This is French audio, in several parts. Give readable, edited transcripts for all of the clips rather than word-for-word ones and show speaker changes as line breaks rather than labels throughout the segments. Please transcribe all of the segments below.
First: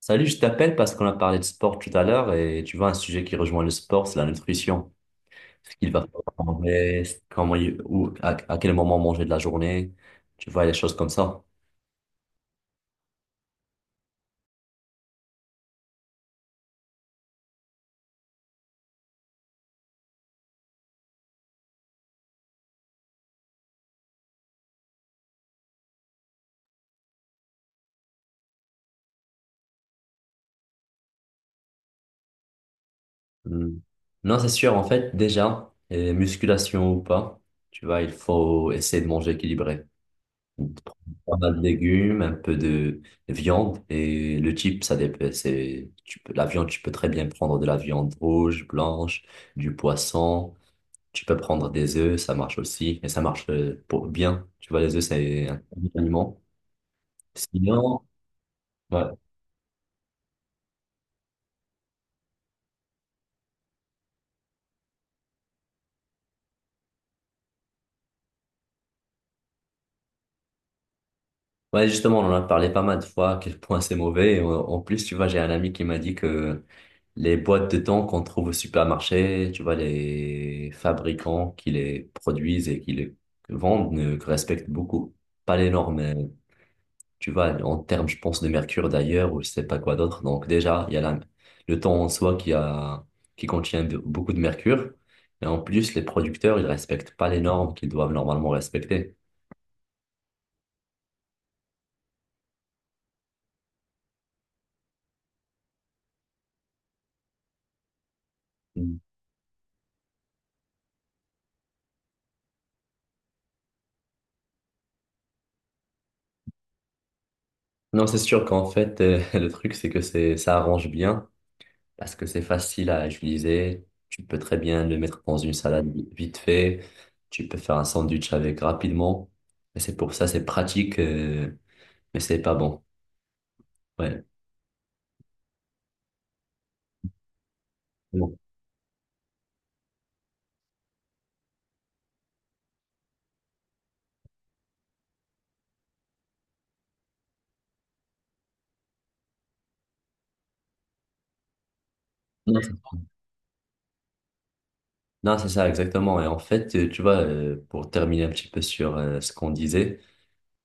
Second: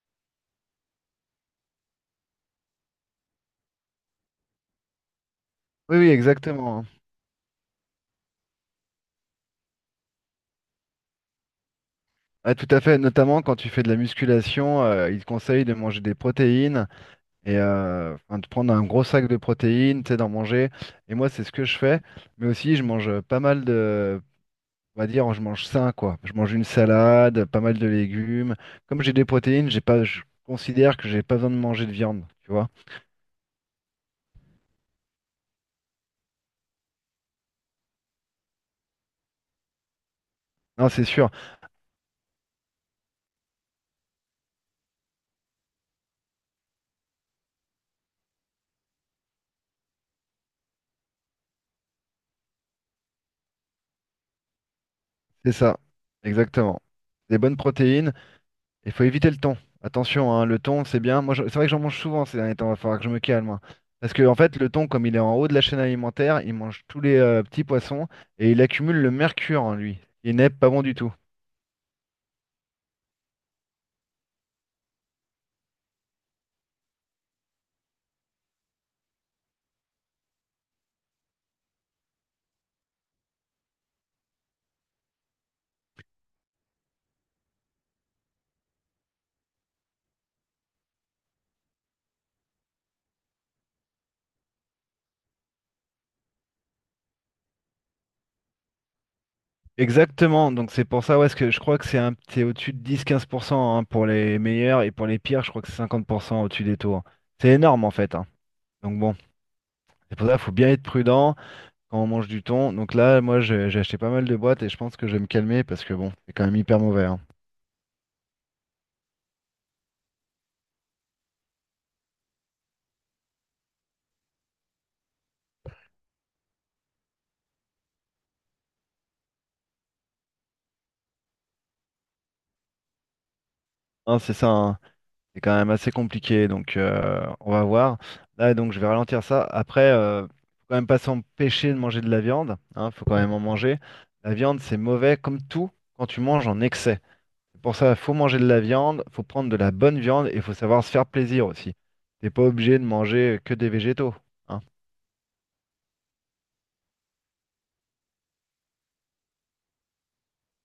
Salut, je t'appelle parce qu'on a parlé de sport tout à l'heure et tu vois, un sujet qui rejoint le sport, c'est la nutrition. Ce qu'il
Oui,
va
oui,
falloir
exactement.
manger, comment, ou à quel moment manger de la journée, tu vois, les choses comme ça.
Ah, tout à fait. Notamment quand tu fais de la musculation, il te conseille de manger des protéines et enfin, de prendre un gros sac de protéines, tu sais, d'en manger. Et moi, c'est ce que je fais. Mais aussi, je mange pas mal de, on va dire, je mange sain, quoi. Je mange une salade, pas mal de légumes. Comme j'ai des protéines, j'ai pas, je considère que j'ai pas besoin de manger de viande, tu vois.
Hmm. Non, c'est sûr, en fait, déjà, et musculation ou pas, tu vois, il faut essayer de manger équilibré.
Non, c'est sûr.
Pas mal de légumes, un peu de viande et le type, ça dépend. C'est, tu peux, la viande, tu peux très bien prendre de la viande rouge, blanche, du poisson. Tu peux prendre des œufs, ça marche aussi, mais ça marche pour bien. Tu vois, les œufs, c'est
C'est
un
ça.
bon aliment.
Exactement. Des bonnes
Sinon,
protéines. Il
ouais.
faut éviter le thon. Attention, hein, le thon, c'est bien. Moi, c'est vrai que j'en mange souvent ces derniers temps. Il va falloir que je me calme, hein. Parce que, en fait, le thon, comme il est en haut de la chaîne alimentaire, il mange tous les petits poissons et il accumule le mercure en lui. Il n'est pas bon du tout.
Ouais, justement, on en a parlé pas mal de fois, à quel point c'est mauvais. Et en plus, tu vois, j'ai un ami qui m'a dit que les boîtes de thon qu'on trouve au supermarché, tu vois, les fabricants qui les produisent et qui les vendent ne respectent beaucoup pas les normes tu vois, en termes, je pense, de mercure d'ailleurs, ou je sais pas quoi d'autre. Donc déjà, il y a le temps en soi qui a, qui contient beaucoup de mercure. Et en plus, les producteurs, ils respectent pas les normes qu'ils doivent normalement respecter.
Exactement. Donc, c'est pour ça, ouais, parce que je crois que c'est au-dessus de 10-15%, hein, pour les meilleurs et pour les pires, je crois que c'est 50% au-dessus des taux, hein. C'est énorme, en fait, hein. Donc,
Mm.
bon, c'est pour ça qu'il faut bien être prudent quand on mange du thon. Donc, là, moi, j'ai acheté pas mal de boîtes et je pense que je vais me calmer parce que, bon, c'est quand même hyper mauvais, hein.
Non, c'est sûr qu'en fait, le truc, c'est que c'est, ça arrange bien, parce que c'est facile à utiliser. Tu peux très bien le mettre dans une salade vite fait. Tu peux faire un sandwich avec rapidement. Et c'est pour ça, c'est pratique, mais c'est pas bon.
Hein,
Ouais.
c'est ça, hein. C'est quand même assez compliqué, donc on va voir. Là, donc je vais ralentir ça. Après, faut quand même pas s'empêcher de manger de la viande, hein, faut quand même en manger. La viande, c'est mauvais comme tout quand tu manges en excès. C'est Pour ça, faut manger de la viande, faut prendre de la bonne viande et faut savoir se faire plaisir aussi. T'es pas
Non,
obligé de manger que des végétaux, hein.
Non, c'est ça, exactement. Et en fait, tu vois, pour terminer un petit peu sur ce qu'on disait,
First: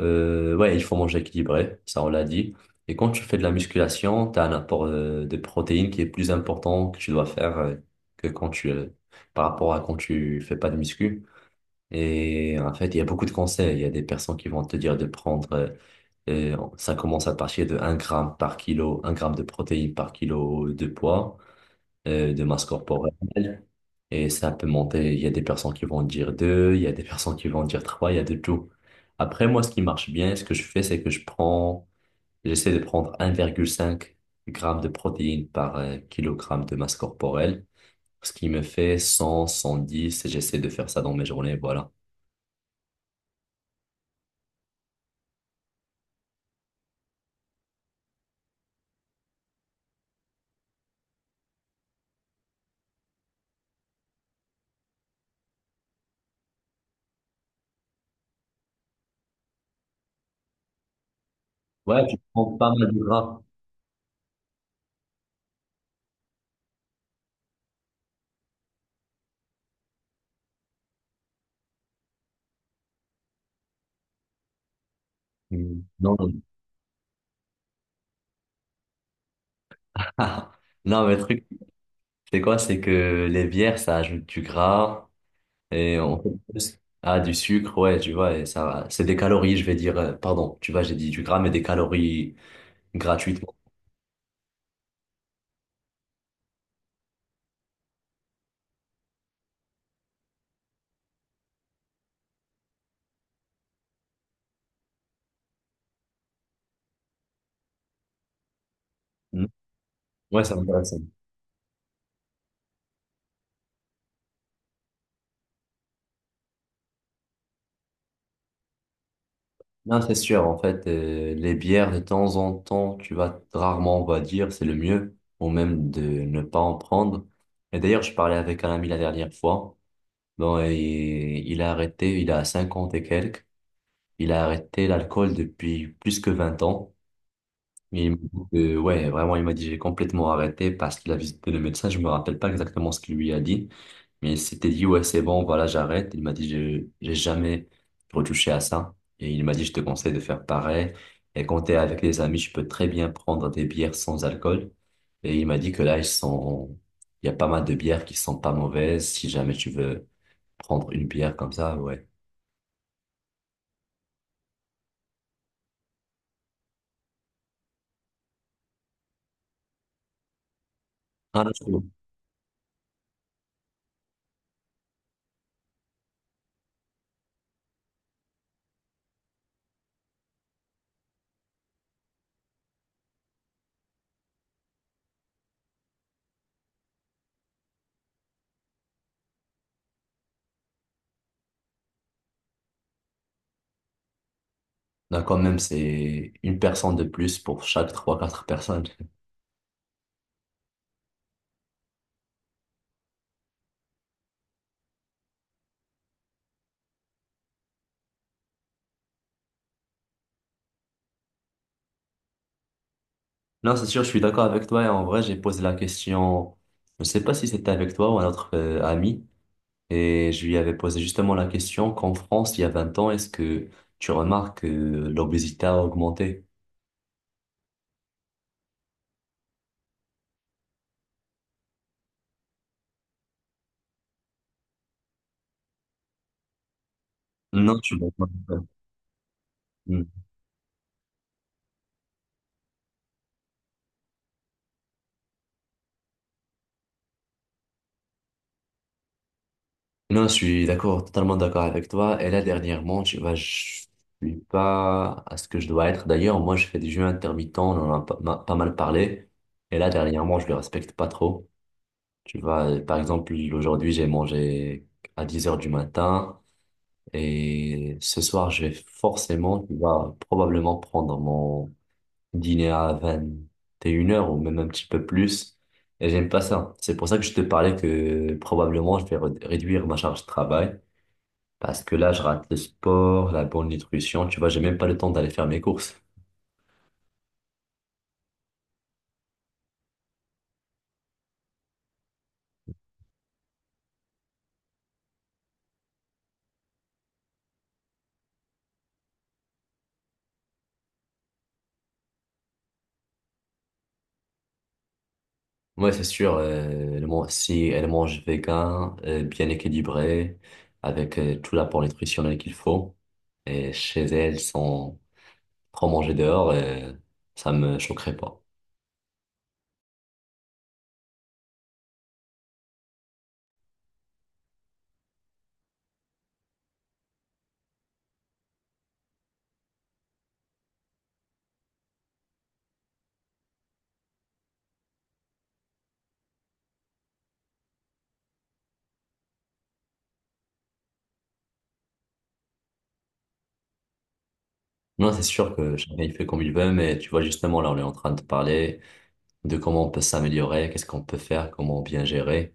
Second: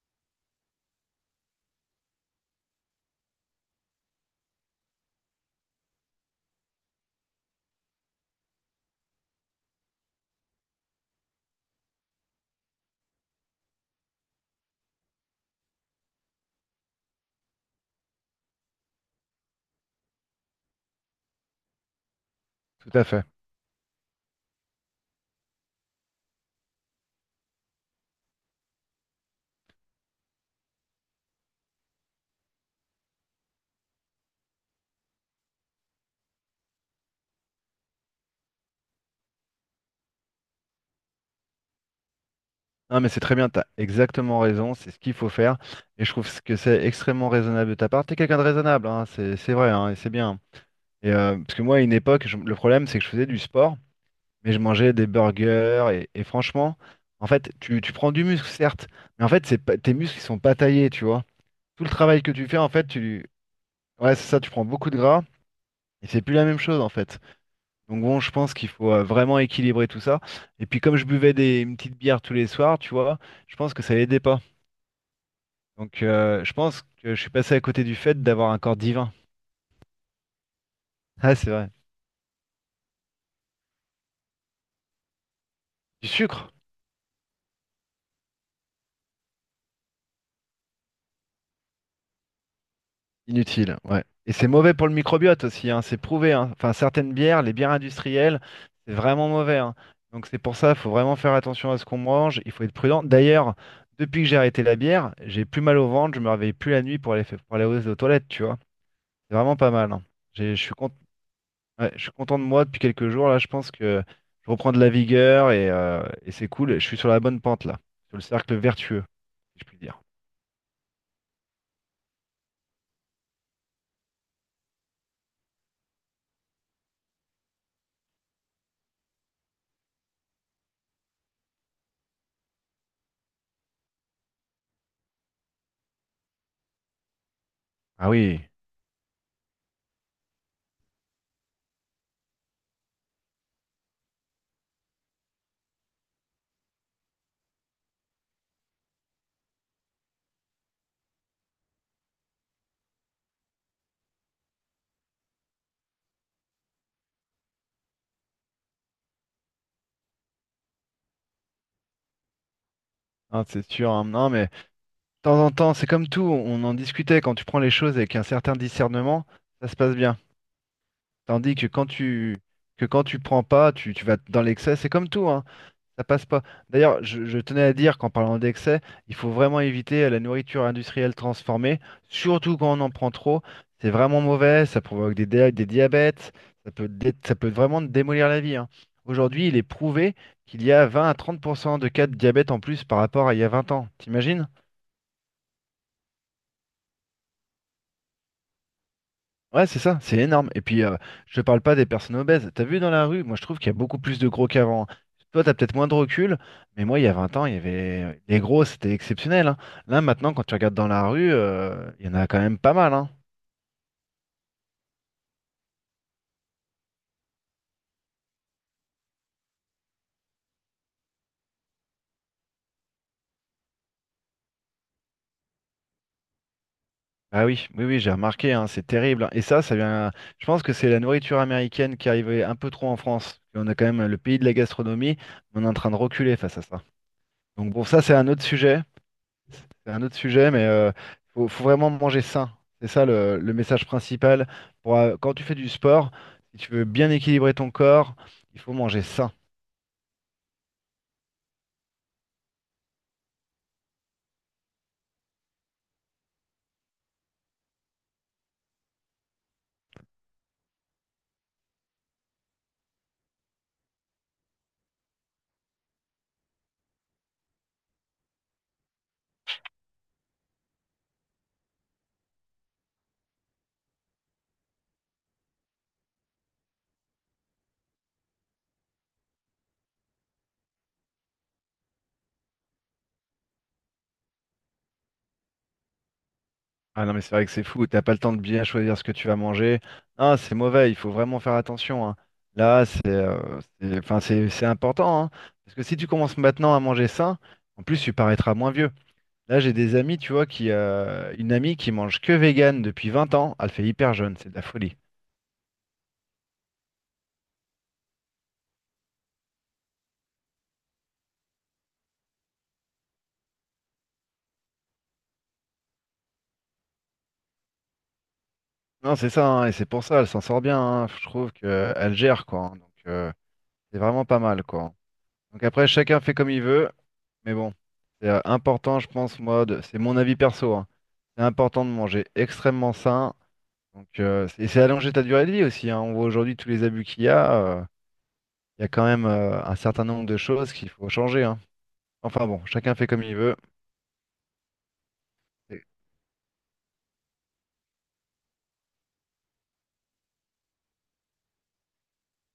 ouais, il faut manger équilibré, ça on l'a dit. Et quand tu fais de la musculation, tu as un apport de protéines qui est plus important que tu dois faire que quand tu, euh, par rapport à quand tu fais pas de muscu. Et en fait, il y a beaucoup de conseils. Il y a des personnes qui vont te dire de ça commence à partir de 1 gramme par kilo, 1 gramme de protéines par kilo de poids, de masse
Tout à fait.
corporelle. Et ça peut monter, il y a des personnes qui vont dire deux, il y a des personnes qui vont dire trois, il y a de tout. Après, moi, ce qui marche bien, ce que je fais, c'est que j'essaie de prendre 1,5 grammes de protéines par kilogramme de masse corporelle, ce qui me fait 100, 110, et j'essaie de faire ça dans mes journées, voilà.
Non, mais c'est très bien, t'as exactement raison, c'est ce qu'il faut faire. Et je trouve que c'est extrêmement raisonnable de ta part. T'es quelqu'un de raisonnable, hein, c'est vrai, hein, et c'est bien. Et, parce que moi, à une époque, le problème, c'est que je faisais du sport, mais je mangeais des burgers. Et franchement, en fait, tu prends du muscle, certes, mais en fait, c'est pas, tes muscles, ils sont pas taillés, tu vois. Tout le
Ouais, je
travail que tu
prends
fais, en
pas
fait,
mal de gras.
ouais, c'est ça, tu prends beaucoup de gras, et c'est plus la même chose, en fait. Donc bon, je pense qu'il faut vraiment équilibrer tout ça. Et puis, comme je buvais une petite bière tous les soirs, tu vois, je pense que ça aidait pas.
Mm.
Donc,
Non, non.
je pense que je suis passé à côté du fait d'avoir un corps divin.
Non, mais le
Ah,
truc,
c'est vrai.
c'est quoi? C'est que les bières, ça ajoute du gras. Et
Du
on fait
sucre.
plus ah, du sucre, ouais, tu vois, et ça, c'est des calories, je vais dire, pardon, tu vois, j'ai dit du gras, mais des calories gratuitement.
Inutile, ouais. Et c'est mauvais pour le microbiote aussi, hein, c'est prouvé, hein. Enfin, certaines bières, les bières industrielles, c'est vraiment mauvais, hein. Donc c'est pour ça, il faut vraiment faire attention à ce qu'on mange, il faut être prudent. D'ailleurs, depuis que j'ai arrêté la bière, j'ai plus mal au ventre, je me réveille plus la nuit pour pour aller aux toilettes, tu vois. C'est
Mm.
vraiment pas mal, hein.
Ouais, ça
J'ai- Je suis cont-
m'intéresse.
ouais, je suis content de moi depuis quelques jours, là, je pense que je reprends de la vigueur et c'est cool. Je suis sur la bonne pente, là, sur le cercle vertueux, si je puis dire.
Non, c'est sûr. En fait, les bières, de temps en temps, tu vas rarement, on va dire, c'est le mieux, ou même de ne pas en prendre. Et d'ailleurs, je parlais avec un ami la dernière fois. Bon, et il a arrêté, il a 50 et quelques. Il a arrêté l'alcool depuis plus que 20 ans. Et
Ah
il m'a dit
oui,
que, ouais, vraiment, il m'a dit, j'ai complètement arrêté parce qu'il a visité le médecin. Je me rappelle pas exactement ce qu'il lui a dit. Mais il s'était dit, ouais, c'est bon, voilà, j'arrête. Il m'a dit, j'ai jamais retouché à ça. Et il m'a dit, je te conseille de faire pareil. Et quand t'es avec les amis, tu peux très bien prendre des bières sans alcool. Et il m'a dit que là, ils sont, il y a pas mal de bières qui sont pas mauvaises. Si jamais tu veux prendre une bière comme ça, ouais.
hein, c'est sûr, hein. Non, mais, temps en temps, c'est comme tout, on en discutait, quand tu prends les choses avec un certain discernement, ça se passe bien.
Ah, non,
Tandis
je
que
trouve.
quand tu que quand tu prends pas, tu vas dans l'excès, c'est comme tout, hein, ça passe pas. D'ailleurs, je tenais à dire qu'en parlant d'excès, il faut vraiment éviter la nourriture industrielle transformée, surtout quand on en prend trop. C'est vraiment mauvais, ça provoque des diabètes, ça peut, ça peut vraiment te démolir la vie, hein. Aujourd'hui, il est prouvé qu'il y a 20 à 30% de cas de diabète en plus par rapport à il y a 20 ans. T'imagines?
Là, quand même, c'est une personne de plus pour chaque trois, quatre personnes.
Ouais, c'est ça, c'est énorme. Et puis, je te parle pas des personnes obèses. T'as vu dans la rue, moi je trouve qu'il y a beaucoup plus de gros qu'avant, hein. Toi, t'as peut-être moins de recul, mais moi, il y a 20 ans, il y avait les gros, c'était exceptionnel, hein. Là, maintenant, quand tu regardes dans la rue, il y en a quand même pas mal, hein.
Non, c'est sûr, je suis d'accord avec toi. Et en vrai, j'ai posé la question, je ne sais pas si c'était avec toi ou un autre ami. Et je lui avais posé justement la question qu'en France, il y a 20 ans, est-ce que tu remarques que l'obésité a augmenté?
Ah oui, oui, oui, j'ai remarqué, hein, c'est terrible, hein. Et ça vient. Je pense que c'est la nourriture américaine qui arrivait un peu trop en France. Et on a quand même le pays de la gastronomie, mais on est en train de reculer face à ça. Donc
Non,
bon,
je suis
ça, c'est
d'accord
un autre
avec.
sujet. C'est un
Mm.
autre sujet, mais faut vraiment manger sain. C'est ça le message principal. Pour, quand tu fais du sport, si tu veux bien équilibrer ton corps, il faut manger sain.
Non, je suis d'accord, totalement d'accord avec toi. Et là, dernièrement, tu vois, je suis pas à ce que je dois être. D'ailleurs, moi, je fais des jeûnes intermittents, on en a pas, pas mal parlé. Et là, dernièrement, je le respecte pas trop. Tu vois, par exemple, aujourd'hui, j'ai mangé à 10 heures du matin. Et ce soir, je vais forcément, tu vois, probablement prendre mon dîner à 21 heures ou même un petit peu plus. Et j'aime pas ça. C'est pour ça que je te parlais que probablement je vais réduire ma charge de travail parce que là, je rate le sport, la bonne nutrition. Tu vois, j'ai même pas le temps d'aller faire mes courses.
Ah non, mais c'est vrai que c'est fou, t'as pas le temps de bien choisir ce que tu vas manger. Ah, c'est mauvais, il faut vraiment faire attention, hein. Là, c'est enfin, c'est important, hein. Parce que si tu commences maintenant à manger sain, en plus, tu paraîtras moins vieux. Là, j'ai des amis, tu vois, une amie qui mange que vegan depuis 20 ans, elle fait hyper jeune, c'est de la folie.
Ouais, c'est sûr. Si elle mange vegan, bien équilibré, avec tout l'apport nutritionnel qu'il faut, et chez elle sans trop manger dehors, ça me choquerait pas.
Non, c'est ça, hein, et c'est pour ça, elle s'en sort bien, hein, je trouve qu'elle gère, quoi, hein, donc, c'est vraiment pas mal, quoi. Donc après, chacun fait comme il veut, mais bon, c'est important, je pense, moi, c'est mon avis perso, hein, c'est important de manger extrêmement sain. Donc, et c'est allonger ta durée de vie aussi, hein, on voit aujourd'hui tous les abus qu'il y a, il y a quand même un certain nombre de choses qu'il faut changer, hein. Enfin bon, chacun fait comme il veut.
Non, c'est sûr que
Et-
chacun il fait comme il veut, mais tu vois, justement, là, on est en train de parler de comment on peut s'améliorer, qu'est-ce qu'on peut faire, comment bien gérer.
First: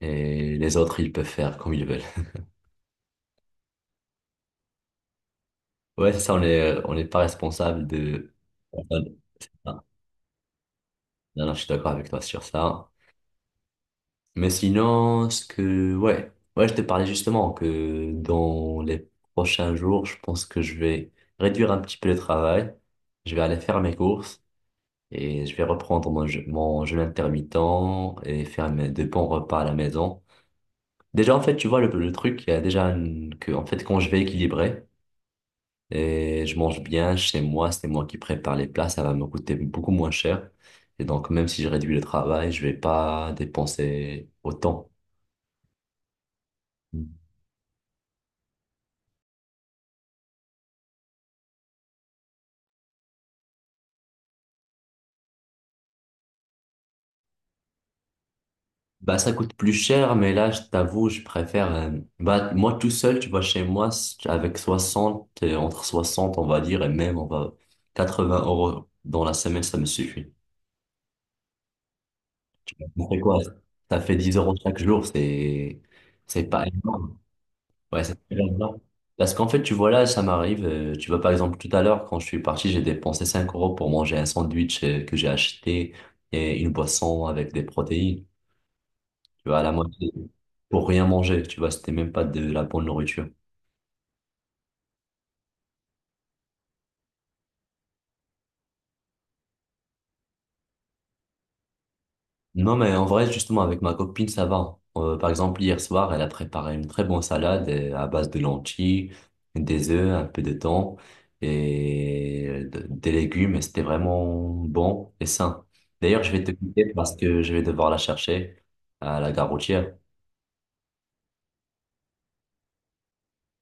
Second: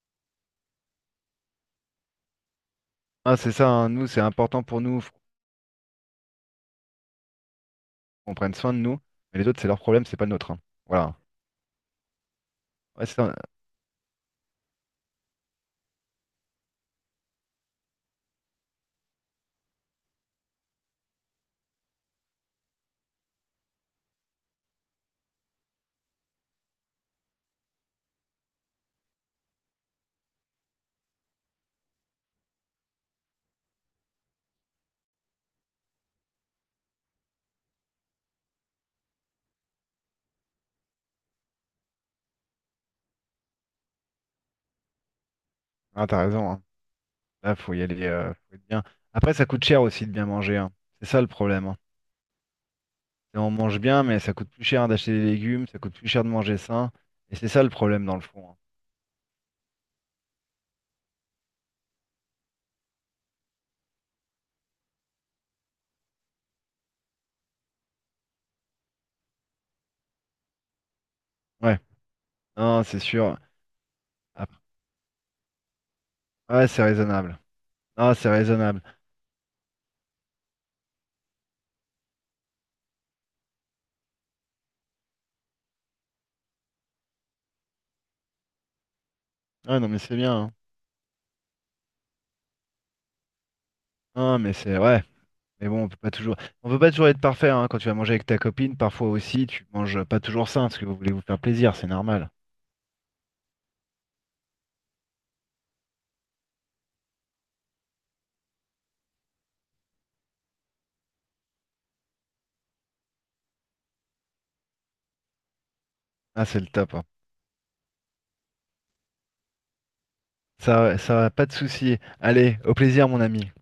Et les autres, ils peuvent faire comme ils veulent.
Ah, c'est ça, hein, nous, c'est important pour nous, faut
Ouais, c'est ça, on n'est pas responsable de...
qu'on prenne soin de
enfin,
nous, mais les autres, c'est leur
non,
problème, c'est pas le nôtre, hein. Voilà.
non, je suis d'accord avec toi sur ça.
Ouais, c'est ça,
Mais sinon, ce que... Ouais, ouais, je te parlais justement que dans les prochains jours, je pense que je vais réduire un petit peu le travail. Je vais aller faire mes courses et je vais reprendre mon jeûne intermittent et faire mes deux bons repas à la maison. Déjà, en fait, tu vois, le truc, il y a déjà que, en fait, quand je vais équilibrer et je mange bien chez moi, c'est moi qui prépare les plats, ça va me coûter beaucoup moins cher. Et donc, même si je réduis le travail, je vais pas dépenser autant.
ah, t'as raison, hein.
Mm.
Là, faut y aller, faut être bien. Après, ça coûte cher aussi de bien manger, hein. C'est ça le problème, hein. C'est On mange bien, mais ça coûte plus cher d'acheter des légumes, ça coûte plus cher de manger sain. Et c'est ça le problème dans le fond, hein.
Bah, ça coûte plus cher, mais là, je t'avoue, je préfère, bah, moi tout seul, tu vois, chez moi, avec 60, entre 60, on va dire, et même, on va, 80 euros dans la semaine, ça me suffit.
Ouais,
Tu
non,
vois,
c'est
ça fait quoi?
sûr.
Ça fait 10 euros
Après-
chaque jour, c'est pas
Ouais, c'est
énorme.
raisonnable.
Ouais,
Ah,
ça
c'est
fait longtemps.
raisonnable.
Parce qu'en fait, tu vois, là, ça m'arrive. Tu vois, par exemple, tout à l'heure, quand je suis parti, j'ai dépensé 5 euros pour manger un sandwich que j'ai acheté et une boisson avec des protéines. Tu vois, à la
Ouais, non, mais
moitié.
c'est bien, hein.
Pour rien manger. Tu vois, c'était même pas de la bonne nourriture.
Non, mais c'est ouais. Mais bon, on peut pas toujours être parfait, hein. Quand tu vas manger avec ta copine, parfois aussi, tu manges pas toujours sain parce que vous voulez vous faire plaisir, c'est normal.
Non, mais en vrai, justement, avec ma copine, ça va. Par exemple, hier soir, elle a préparé une très bonne salade à base de lentilles, des œufs, un peu de thon et des légumes. Et c'était vraiment bon et sain. D'ailleurs, je vais
Ah,
te
c'est le
quitter
top, hein.
parce que je vais devoir la chercher à la gare routière.
Ça, pas de souci. Allez, au plaisir, mon ami.